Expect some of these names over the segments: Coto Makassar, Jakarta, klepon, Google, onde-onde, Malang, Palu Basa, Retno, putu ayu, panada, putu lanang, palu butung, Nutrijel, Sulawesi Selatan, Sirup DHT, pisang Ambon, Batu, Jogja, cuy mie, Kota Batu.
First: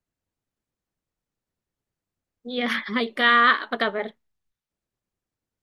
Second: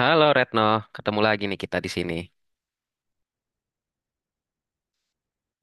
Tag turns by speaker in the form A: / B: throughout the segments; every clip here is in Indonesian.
A: Halo Retno, ketemu lagi nih kita di sini.
B: Iya, hai Kak, apa kabar?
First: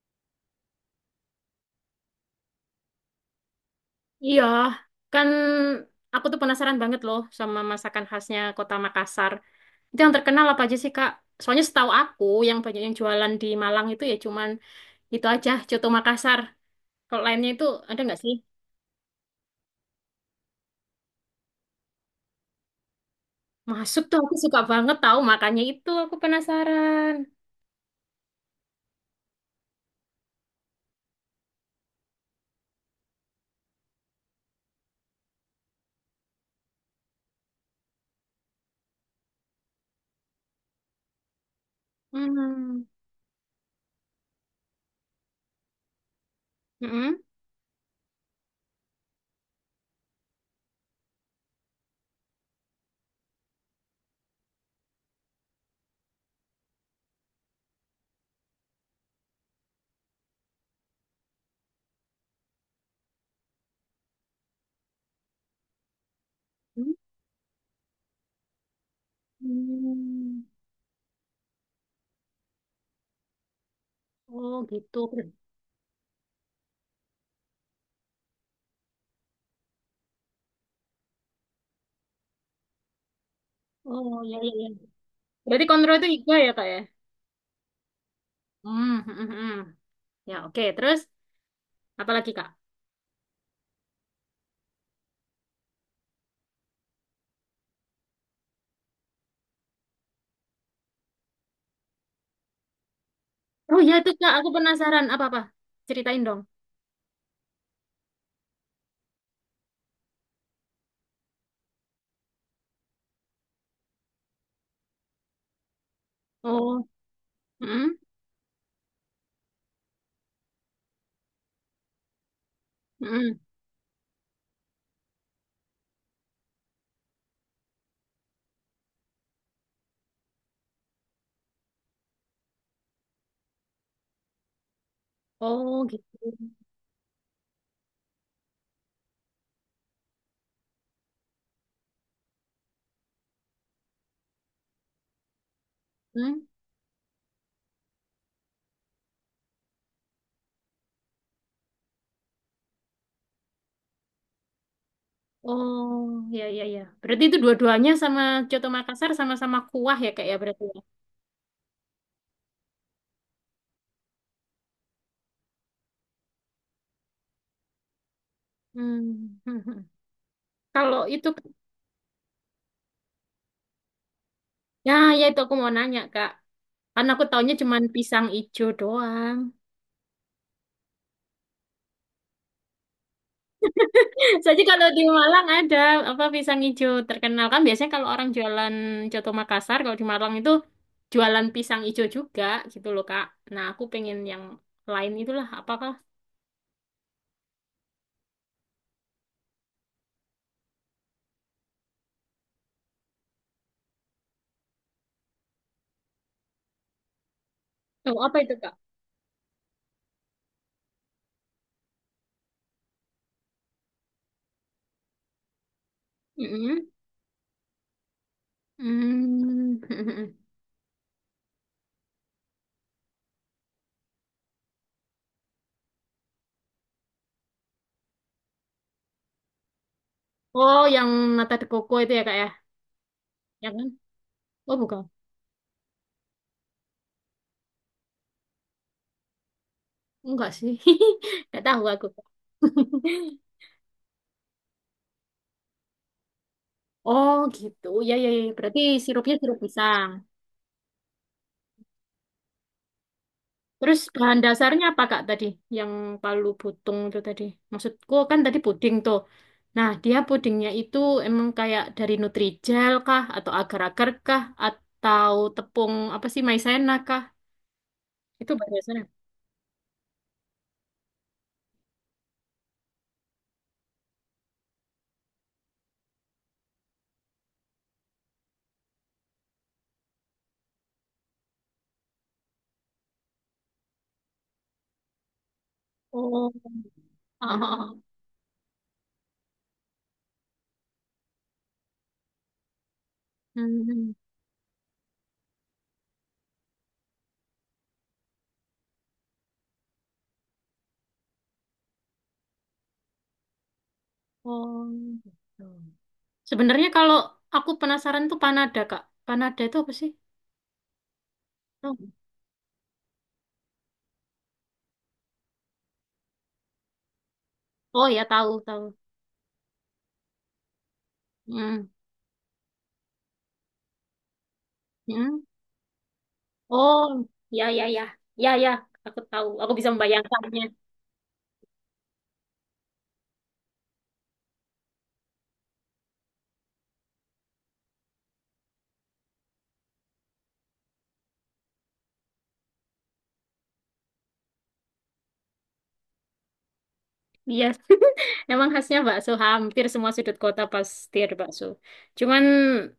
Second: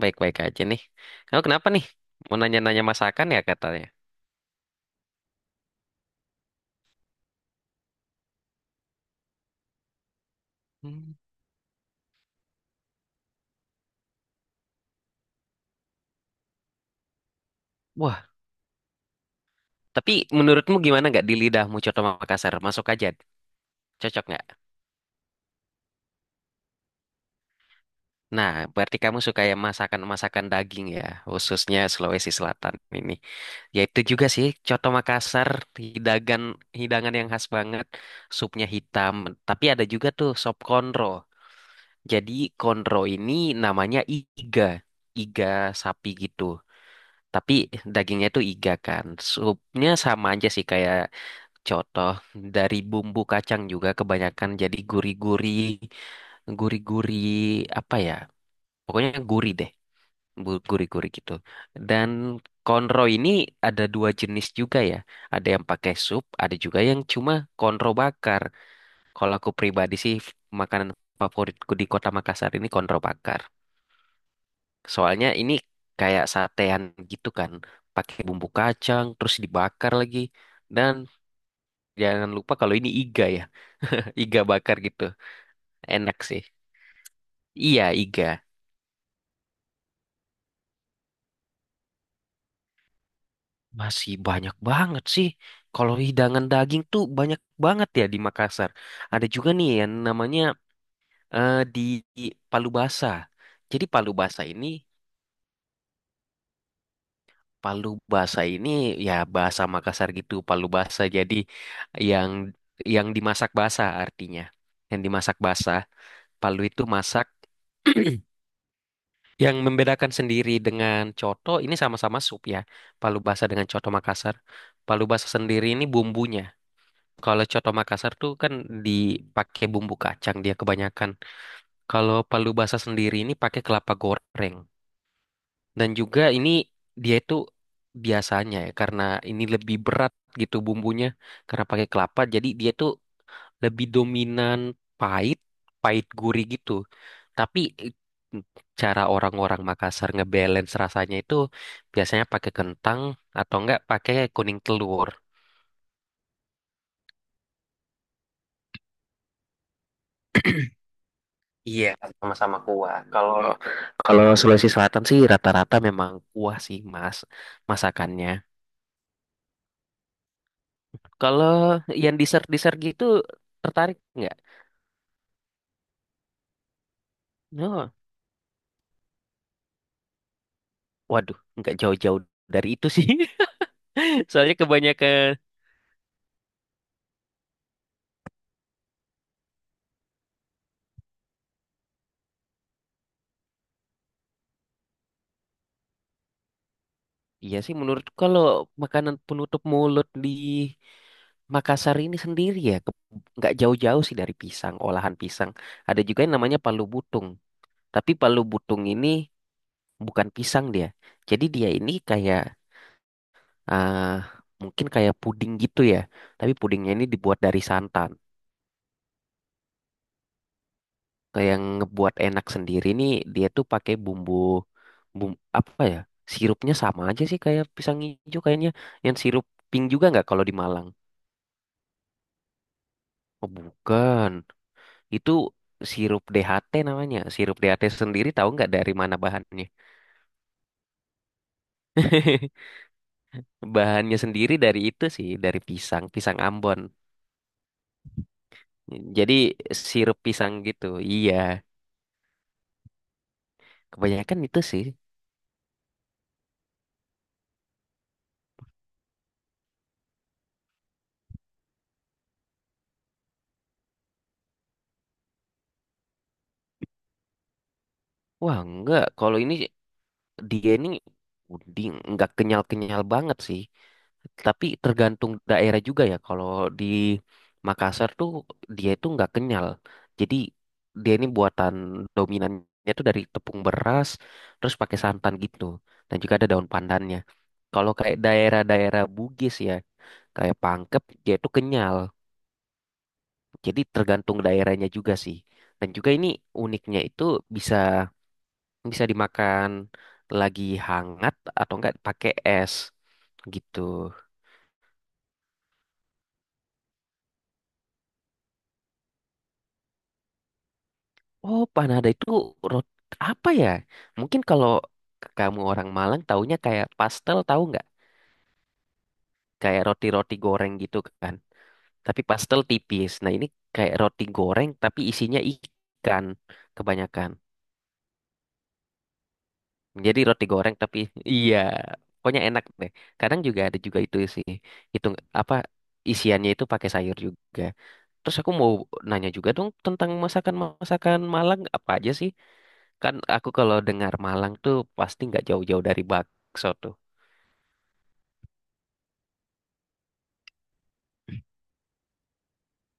A: Baik-baik aja nih. Kamu kenapa nih? Mau nanya-nanya masakan ya katanya.
B: Iya, kan aku tuh penasaran banget loh sama masakan khasnya Kota Makassar. Itu yang terkenal apa aja sih, Kak?
A: Hmm.
B: Soalnya setahu aku yang banyak yang jualan di Malang itu ya cuman itu aja, Coto Makassar. Kalau lainnya itu ada nggak
A: Wah,
B: sih?
A: tapi menurutmu gimana nggak di lidahmu Coto Makassar? Masuk aja,
B: Masuk tuh
A: cocok
B: aku
A: nggak?
B: suka banget tahu makanya itu aku penasaran.
A: Nah, berarti kamu suka yang masakan-masakan daging ya, khususnya Sulawesi Selatan ini. Ya itu juga sih, Coto Makassar, hidangan, hidangan yang khas banget. Supnya hitam, tapi ada juga tuh sop konro. Jadi
B: Hmm.
A: konro ini namanya iga sapi gitu.
B: Mm-mm.
A: Tapi dagingnya itu iga kan. Supnya sama aja sih kayak contoh dari bumbu kacang juga kebanyakan jadi gurih-gurih apa ya? Pokoknya gurih deh, gurih-gurih gitu. Dan konro ini ada dua jenis juga ya. Ada yang pakai sup, ada juga
B: Hmm.
A: yang cuma konro bakar. Kalau aku pribadi sih makanan favoritku di Kota Makassar ini konro bakar.
B: Oh, gitu.
A: Soalnya ini kayak satean gitu kan, pakai bumbu kacang terus dibakar lagi. Dan jangan lupa kalau ini iga ya,
B: Oh, iya
A: iga
B: iya iya.
A: bakar gitu.
B: Berarti kontrol itu
A: Enak
B: iga
A: sih.
B: ya, Kak ya?
A: Iya, iga.
B: Hmm, hmm, hmm, hmm. Ya, oke. Terus apalagi Kak?
A: Masih banyak banget sih. Kalau hidangan daging tuh banyak banget ya di Makassar. Ada juga nih yang namanya eh, di di Palu Basa.
B: Oh
A: Jadi
B: ya
A: Palu
B: itu Kak,
A: Basa
B: aku
A: ini
B: penasaran apa-apa. Ceritain dong.
A: Palu Basa ini ya bahasa Makassar gitu, Palu Basa. Jadi yang yang dimasak basa artinya. Yang dimasak basa, palu itu
B: Oh,
A: masak.
B: mm,
A: Yang membedakan sendiri dengan coto ini sama-sama sup ya. Palu
B: mm.
A: Basa dengan coto Makassar. Palu Basa sendiri ini bumbunya. Kalau coto Makassar tuh kan dipakai bumbu kacang dia kebanyakan. Kalau Palu Basa sendiri ini pakai kelapa goreng.
B: Oh
A: Dan
B: gitu.
A: juga ini dia itu biasanya ya karena ini lebih berat gitu bumbunya karena pakai kelapa jadi dia tuh lebih dominan pahit, pahit gurih
B: Mm.
A: gitu. Tapi eh, cara orang-orang Makassar ngebalance rasanya itu biasanya pakai kentang atau enggak pakai kuning telur.
B: Oh ya ya ya. Berarti itu dua-duanya sama Coto Makassar sama-sama kuah ya Kak ya berarti ya.
A: Iya, sama-sama kuah. Kalau kalau Sulawesi Selatan sih rata-rata memang kuah sih, Mas, masakannya.
B: Hmm. Kalau itu,
A: Kalau yang dessert-dessert gitu tertarik nggak?
B: ya ya itu aku mau nanya Kak. Karena aku taunya cuman
A: No.
B: pisang ijo doang.
A: Waduh, nggak jauh-jauh dari itu sih. Soalnya
B: Soalnya kalau di
A: kebanyakan,
B: Malang ada apa pisang hijau terkenal kan biasanya kalau orang jualan coto Makassar kalau di Malang itu jualan pisang hijau juga gitu loh Kak. Nah aku pengen yang lain itulah apakah?
A: iya sih menurut kalau makanan penutup mulut di Makassar ini sendiri ya, nggak jauh-jauh sih dari pisang, olahan pisang. Ada juga yang namanya palu butung. Tapi
B: Oh apa
A: palu
B: itu Kak?
A: butung ini bukan pisang dia. Jadi dia ini kayak, ah, mungkin kayak puding gitu ya. Tapi
B: Mm-mm.
A: pudingnya ini dibuat dari santan.
B: Mm.
A: Kayak yang ngebuat enak sendiri nih dia tuh pakai bumbu bumbu apa ya? Sirupnya sama aja sih kayak pisang hijau kayaknya. Yang sirup pink juga nggak kalau di
B: Oh
A: Malang?
B: yang nata de coco itu ya Kak ya?
A: Oh,
B: Ya kan?
A: bukan.
B: Oh bukan?
A: Itu sirup DHT namanya. Sirup DHT sendiri tahu nggak dari mana bahannya?
B: Enggak sih. Enggak tahu aku.
A: Bahannya sendiri dari itu sih, dari pisang Ambon.
B: Oh gitu. Ya ya ya berarti
A: Jadi
B: sirupnya sirup pisang.
A: sirup pisang gitu. Iya,
B: Terus bahan
A: kebanyakan itu
B: dasarnya
A: sih.
B: apa Kak tadi? Yang palu butung itu tadi. Maksudku kan tadi puding tuh. Nah, dia pudingnya itu emang kayak dari Nutrijel kah? Atau agar-agar kah? Atau tepung apa sih maizena kah? Itu
A: Wah,
B: bahan
A: enggak.
B: dasarnya.
A: Kalau ini dia ini puding nggak kenyal-kenyal banget sih, tapi tergantung daerah juga ya. Kalau di Makassar tuh dia itu nggak kenyal, jadi dia ini buatan dominannya tuh dari tepung beras terus pakai santan gitu, dan juga ada
B: Oh. Oh.
A: daun pandannya.
B: Oh,
A: Kalau
B: oh.
A: kayak daerah-daerah Bugis ya kayak Pangkep dia itu kenyal, jadi
B: Hmm.
A: tergantung daerahnya juga sih. Dan juga ini uniknya itu bisa bisa dimakan lagi hangat atau enggak pakai es gitu.
B: Oh, gitu. Sebenarnya kalau aku penasaran tuh panada Kak. Panada itu apa sih?
A: Oh,
B: Tahu?
A: panada itu roti apa ya? Mungkin kalau kamu orang Malang taunya kayak pastel tahu nggak?
B: Oh ya tahu tahu.
A: Kayak roti-roti goreng gitu kan.
B: Hmm.
A: Tapi pastel tipis. Nah, ini kayak roti goreng tapi isinya
B: Hmm.
A: ikan
B: Oh,
A: kebanyakan.
B: ya ya ya. Ya ya, aku tahu. Aku bisa
A: Jadi roti
B: membayangkannya.
A: goreng tapi iya, pokoknya enak deh. Kadang juga ada juga itu sih. Itu apa isiannya itu pakai sayur juga. Terus aku mau nanya juga dong tentang masakan-masakan Malang apa aja sih? Kan aku kalau dengar Malang tuh pasti nggak jauh-jauh dari bakso tuh.
B: Iya, emang khasnya bakso hampir semua sudut kota pasti ada bakso. Cuman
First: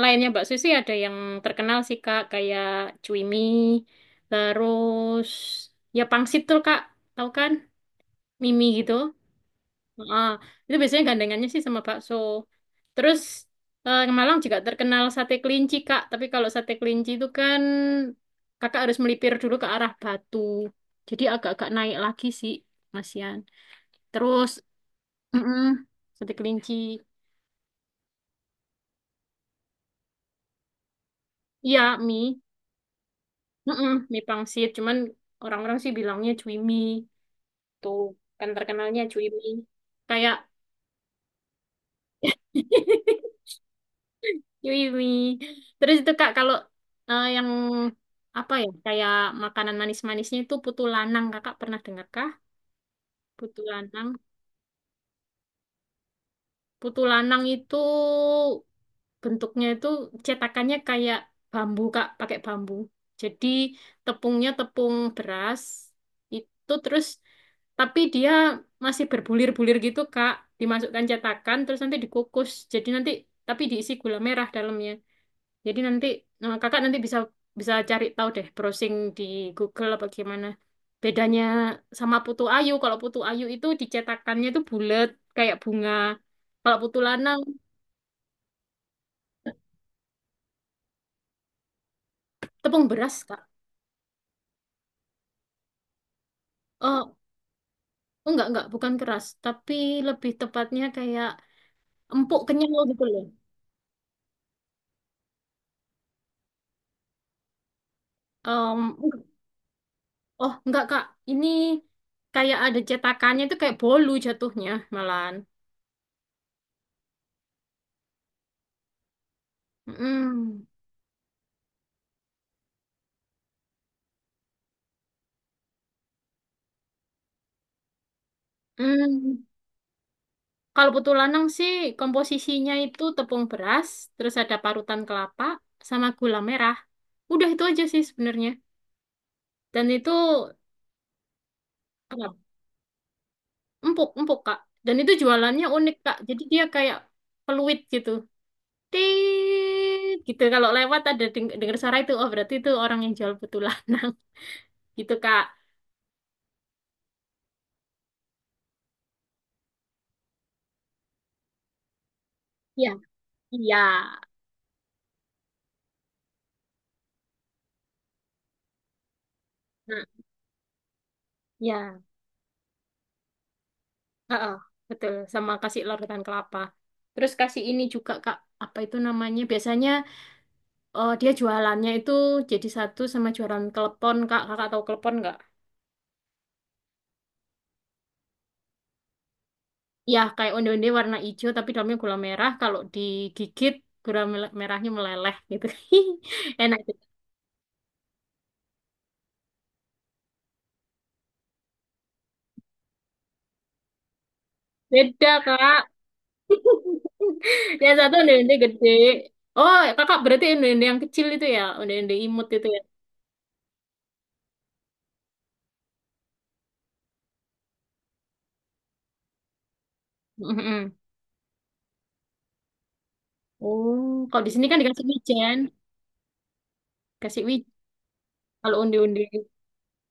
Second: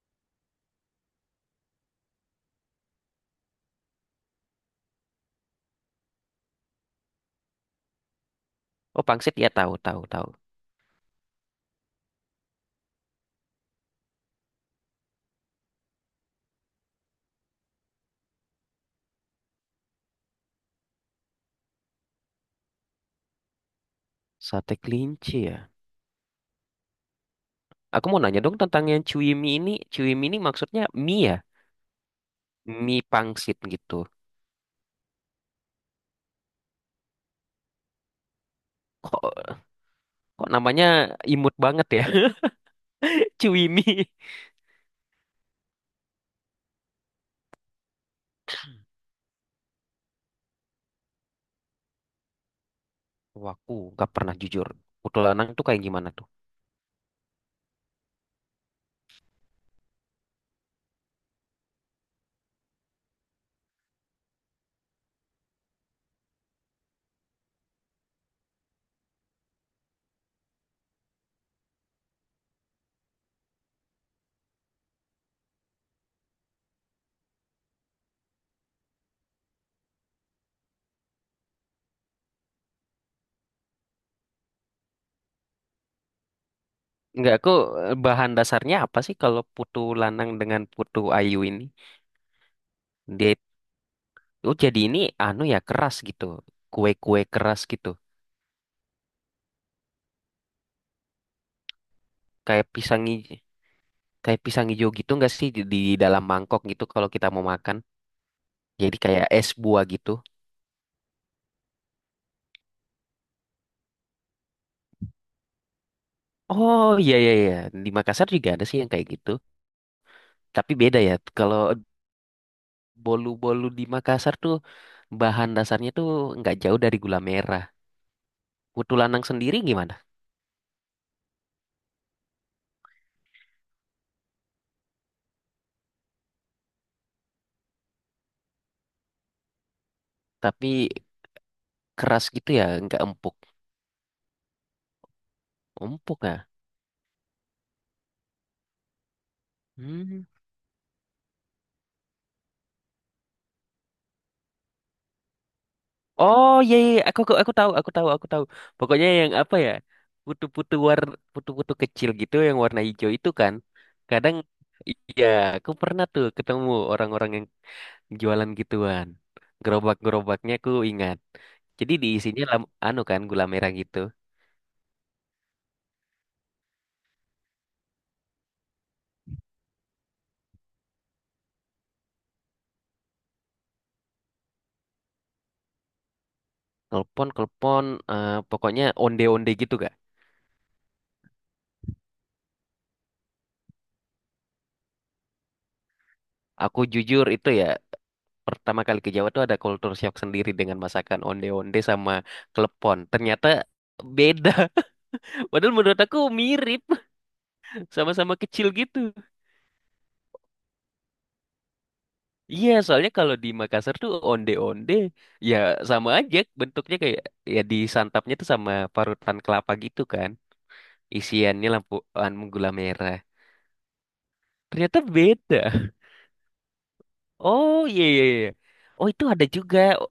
B: lainnya bakso sih ada yang terkenal sih Kak, kayak cuimi, terus ya pangsit tuh Kak, tahu kan? Mimi gitu.
A: Oh, pangsit ya tahu, tahu,
B: Ah
A: tahu.
B: itu biasanya gandengannya sih sama bakso. Terus Malang juga terkenal sate kelinci Kak, tapi kalau sate kelinci itu kan Kakak harus melipir dulu ke arah Batu. Jadi agak-agak naik lagi sih, Mas Yan. Terus.
A: Sate kelinci ya.
B: Mm-mm. Sate kelinci.
A: Aku mau nanya dong tentang yang cuy mie ini. Cuy mie ini maksudnya mie ya?
B: Iya, mie.
A: Mie pangsit
B: Mm-mm.
A: gitu.
B: Mie pangsit. Cuman orang-orang sih bilangnya cui mie. Tuh, kan terkenalnya cui mie.
A: Kok,
B: Kayak
A: kok, namanya imut banget ya? Cuy mie.
B: cui mie. Terus itu Kak, kalau yang apa ya, kayak makanan manis-manisnya itu putu lanang. Kakak pernah dengar kah?
A: Wah,
B: Putu
A: aku gak
B: lanang.
A: pernah jujur. Putu lanang tuh kayak gimana tuh?
B: Putu lanang itu bentuknya itu cetakannya kayak bambu Kak, pakai bambu. Jadi tepungnya tepung beras itu terus tapi dia masih berbulir-bulir gitu Kak, dimasukkan cetakan terus nanti dikukus. Jadi nanti tapi diisi gula merah dalamnya. Jadi nanti Kakak nanti bisa bisa cari tahu deh browsing di Google apa gimana. Bedanya sama putu ayu, kalau putu ayu itu dicetakannya itu bulat kayak bunga. Kalau putu
A: Nggak,
B: lanang
A: bahan dasarnya apa sih kalau putu lanang dengan putu ayu ini?
B: tepung beras,
A: Dia,
B: Kak.
A: oh jadi ini anu ya keras gitu.
B: Oh,
A: Kue-kue keras gitu.
B: oh, enggak, bukan keras, tapi lebih tepatnya kayak empuk
A: Kayak
B: kenyal gitu
A: pisang
B: loh.
A: hijau, kayak pisang hijau gitu nggak sih di dalam mangkok gitu kalau kita mau makan. Jadi
B: Enggak.
A: kayak es buah gitu.
B: Oh, enggak, Kak. Ini kayak ada cetakannya itu kayak bolu jatuhnya malahan.
A: Oh, iya, iya, iya. Di Makassar juga ada sih yang kayak gitu.
B: Mm.
A: Tapi beda ya. Kalau bolu-bolu di Makassar tuh bahan dasarnya tuh nggak jauh dari gula merah. Putu lanang
B: Mm.
A: sendiri gimana?
B: Kalau putu lanang sih komposisinya itu tepung beras, terus ada parutan kelapa sama gula merah. Udah itu aja sih sebenarnya. Dan itu
A: Tapi keras
B: apa,
A: gitu ya, nggak empuk.
B: empuk, empuk, Kak. Dan itu jualannya unik, Kak.
A: Empuk
B: Jadi
A: ya?
B: dia kayak peluit gitu. Tit,
A: Hmm.
B: gitu kalau lewat ada dengar suara itu oh berarti itu orang yang jual putu lanang gitu Kak.
A: Oh, iya, iya, iya. Aku tahu, aku tahu, aku tahu. Pokoknya yang apa ya? Putu-putu war, putu-putu kecil gitu yang warna
B: Iya.
A: hijau itu kan.
B: Iya.
A: Kadang iya, aku pernah tuh ketemu orang-orang yang jualan gituan.
B: Nah,
A: Gerobak-gerobaknya aku ingat. Jadi
B: iya.
A: diisinya anu kan gula merah gitu.
B: Heeh, betul sama kasih lor ketan kelapa terus kasih ini juga Kak apa itu namanya biasanya dia jualannya itu jadi satu sama jualan klepon Kak. Kakak tahu klepon nggak?
A: Kelpon, pokoknya onde-onde gitu gak?
B: Ya kayak onde-onde warna hijau tapi dalamnya gula merah kalau digigit gula merahnya meleleh gitu enak
A: Aku
B: juga.
A: jujur itu ya pertama kali ke Jawa tuh ada culture shock sendiri dengan masakan onde-onde sama klepon. Ternyata beda.
B: Beda
A: Padahal
B: Kak.
A: menurut aku mirip,
B: Yang satu
A: sama-sama
B: onde-onde
A: kecil
B: gede.
A: gitu.
B: Oh, kakak berarti onde-onde yang kecil itu ya, onde-onde imut itu
A: Iya,
B: ya.
A: soalnya kalau di Makassar tuh onde-onde ya sama aja bentuknya kayak ya disantapnya tuh sama parutan kelapa gitu kan.
B: Mm-mm.
A: Isiannya lampu anu gula merah.
B: Oh, kalau di sini kan
A: Ternyata
B: dikasih wijen,
A: beda.
B: kasih wijen.
A: Oh, iya, iya, iya.
B: Kalau
A: Oh,
B: onde-onde,
A: itu ada juga.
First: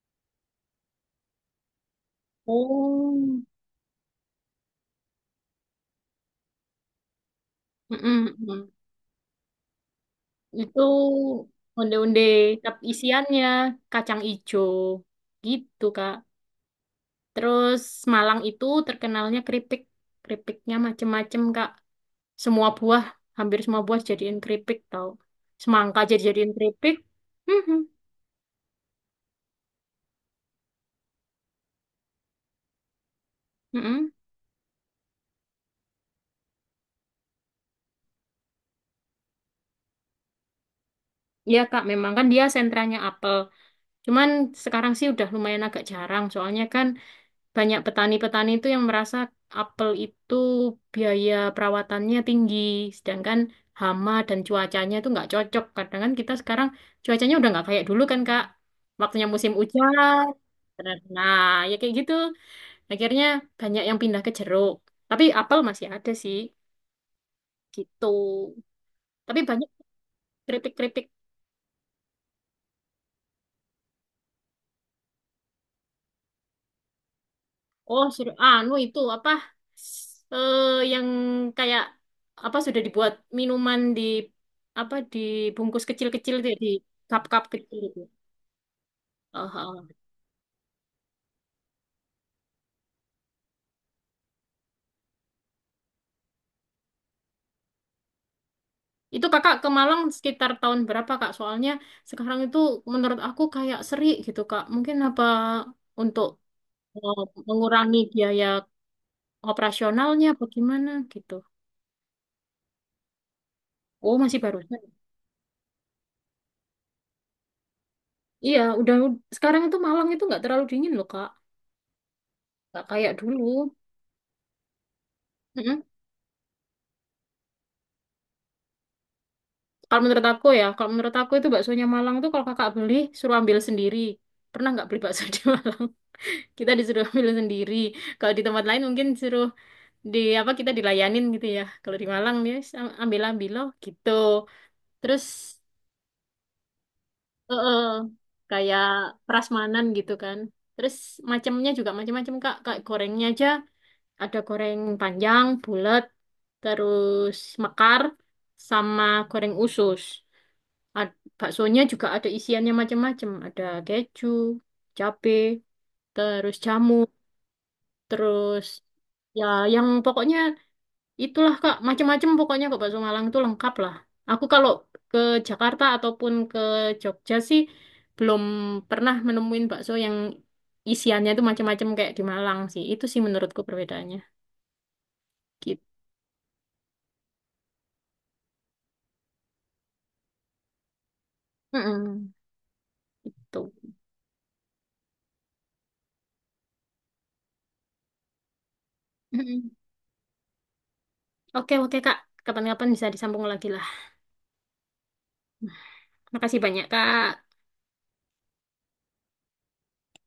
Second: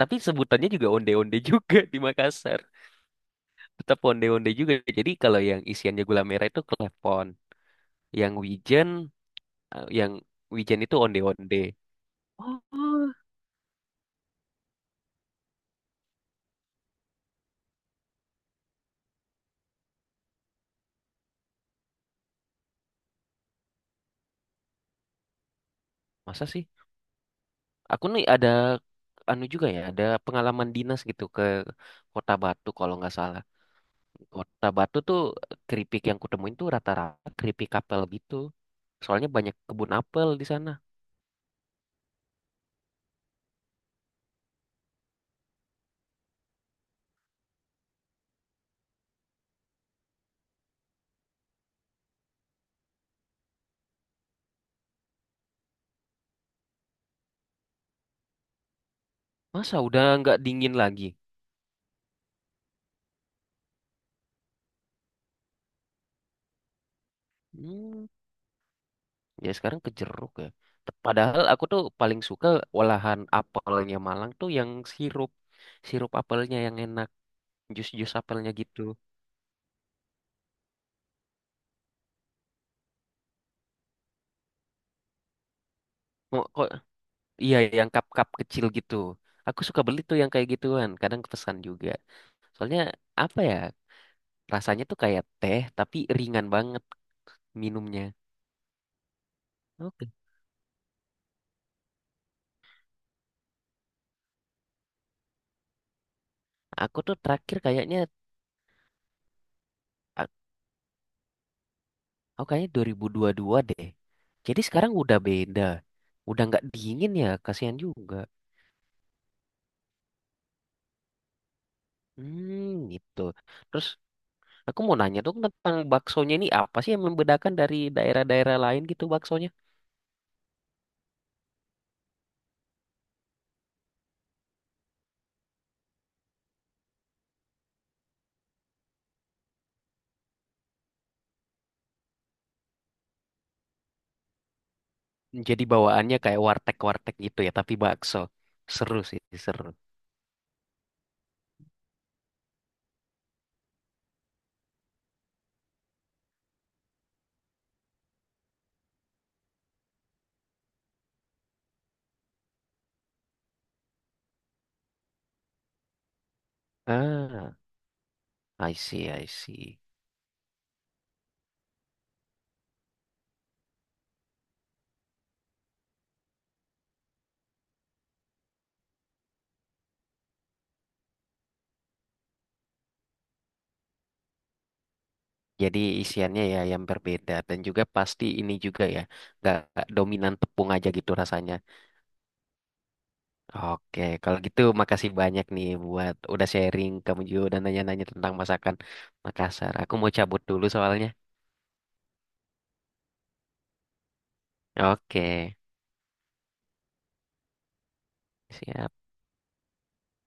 A: Tapi sebutannya juga onde-onde juga di Makassar.
B: oh,
A: Tetap onde-onde juga. Jadi kalau yang isiannya gula merah itu klepon, yang
B: mm-mm, mm.
A: wijen, yang wijen
B: Itu
A: itu onde-onde.
B: onde-onde
A: Oh,
B: tapi isiannya kacang ijo, gitu Kak. Terus Malang itu terkenalnya keripik, keripiknya macem-macem Kak. Semua buah, hampir semua buah jadiin keripik tau. Semangka jadi
A: masa
B: jadiin
A: sih?
B: keripik.
A: Aku nih ada anu juga ya, ada pengalaman dinas gitu ke Kota Batu kalau nggak salah.
B: Mm-mm.
A: Kota Batu tuh keripik yang kutemuin tuh rata-rata keripik apel gitu. Soalnya banyak kebun apel di sana.
B: Iya Kak, memang kan dia sentranya apel. Cuman sekarang sih udah lumayan agak jarang, soalnya kan banyak petani-petani itu yang merasa apel itu biaya perawatannya tinggi, sedangkan hama dan cuacanya itu nggak cocok. Kadang kan kita sekarang cuacanya udah nggak kayak dulu kan Kak, waktunya musim
A: Masa udah
B: hujan.
A: nggak dingin lagi?
B: Nah, ya kayak gitu. Akhirnya banyak yang pindah ke jeruk. Tapi apel masih ada sih,
A: Hmm.
B: gitu. Tapi
A: Ya
B: banyak
A: sekarang ke jeruk ya.
B: kritik-kritik.
A: Padahal aku tuh paling suka olahan apelnya Malang tuh yang sirup. Sirup apelnya yang enak.
B: Oh,
A: Jus-jus
B: sudah
A: apelnya
B: anu
A: gitu.
B: itu apa eh yang kayak apa sudah dibuat minuman di apa dibungkus kecil-kecil
A: Mau
B: itu ya,
A: kok
B: di cup-cup
A: iya
B: kecil
A: yang
B: itu.
A: cup-cup kecil gitu.
B: Oh,
A: Aku suka
B: oh.
A: beli tuh yang kayak gituan. Kadang pesan juga. Soalnya apa ya? Rasanya tuh kayak teh tapi ringan banget minumnya.
B: Itu Kakak ke Malang
A: Oke.
B: sekitar tahun berapa Kak? Soalnya sekarang itu menurut aku kayak seri gitu Kak. Mungkin apa untuk
A: Aku
B: eh,
A: tuh terakhir
B: mengurangi
A: kayaknya
B: biaya operasionalnya
A: a-
B: apa gimana gitu.
A: aku kayaknya 2022 deh.
B: Oh, masih
A: Jadi
B: barusan.
A: sekarang udah beda. Udah nggak dingin ya, kasihan juga.
B: Iya, udah sekarang itu Malang itu nggak terlalu dingin loh Kak.
A: Hmm,
B: Nggak kayak
A: gitu.
B: dulu.
A: Terus aku mau nanya dong tentang baksonya ini apa sih yang membedakan dari daerah-daerah lain gitu baksonya?
B: Kalau menurut aku ya, kalau menurut aku itu baksonya Malang tuh kalau kakak beli suruh ambil sendiri. Pernah nggak beli bakso di Malang? Kita disuruh ambil sendiri. Kalau di tempat lain mungkin suruh di apa kita dilayanin gitu ya. Kalau di Malang ya ambil ambil loh gitu. Terus
A: Jadi bawaannya kayak warteg-warteg gitu ya,
B: eh,
A: tapi
B: eh,
A: bakso.
B: kayak
A: Seru sih, seru.
B: prasmanan gitu kan. Terus macamnya juga macam-macam Kak. Kayak gorengnya aja ada goreng panjang, bulat, terus mekar sama goreng usus. Baksonya juga ada isiannya macam-macam. Ada keju, cabe, terus jamur,
A: Ah,
B: terus
A: I see, I
B: ya
A: see.
B: yang pokoknya itulah Kak, macam-macam pokoknya kok bakso Malang itu lengkap lah. Aku kalau ke Jakarta ataupun ke Jogja sih belum pernah menemuin bakso yang isiannya itu macam-macam kayak di Malang sih. Itu sih menurutku perbedaannya.
A: Jadi
B: Gitu.
A: isiannya ya yang berbeda dan juga pasti ini juga ya, nggak dominan tepung aja gitu rasanya.
B: Mm-mm. Gitu.
A: Oke, kalau gitu makasih banyak nih buat udah sharing kamu juga udah nanya-nanya tentang masakan Makassar.
B: Mm-mm.
A: Aku mau cabut dulu soalnya.
B: Oke, oke Kak. Kapan-kapan bisa disambung lagi lah.
A: Oke,
B: Makasih banyak, Kak.
A: siap.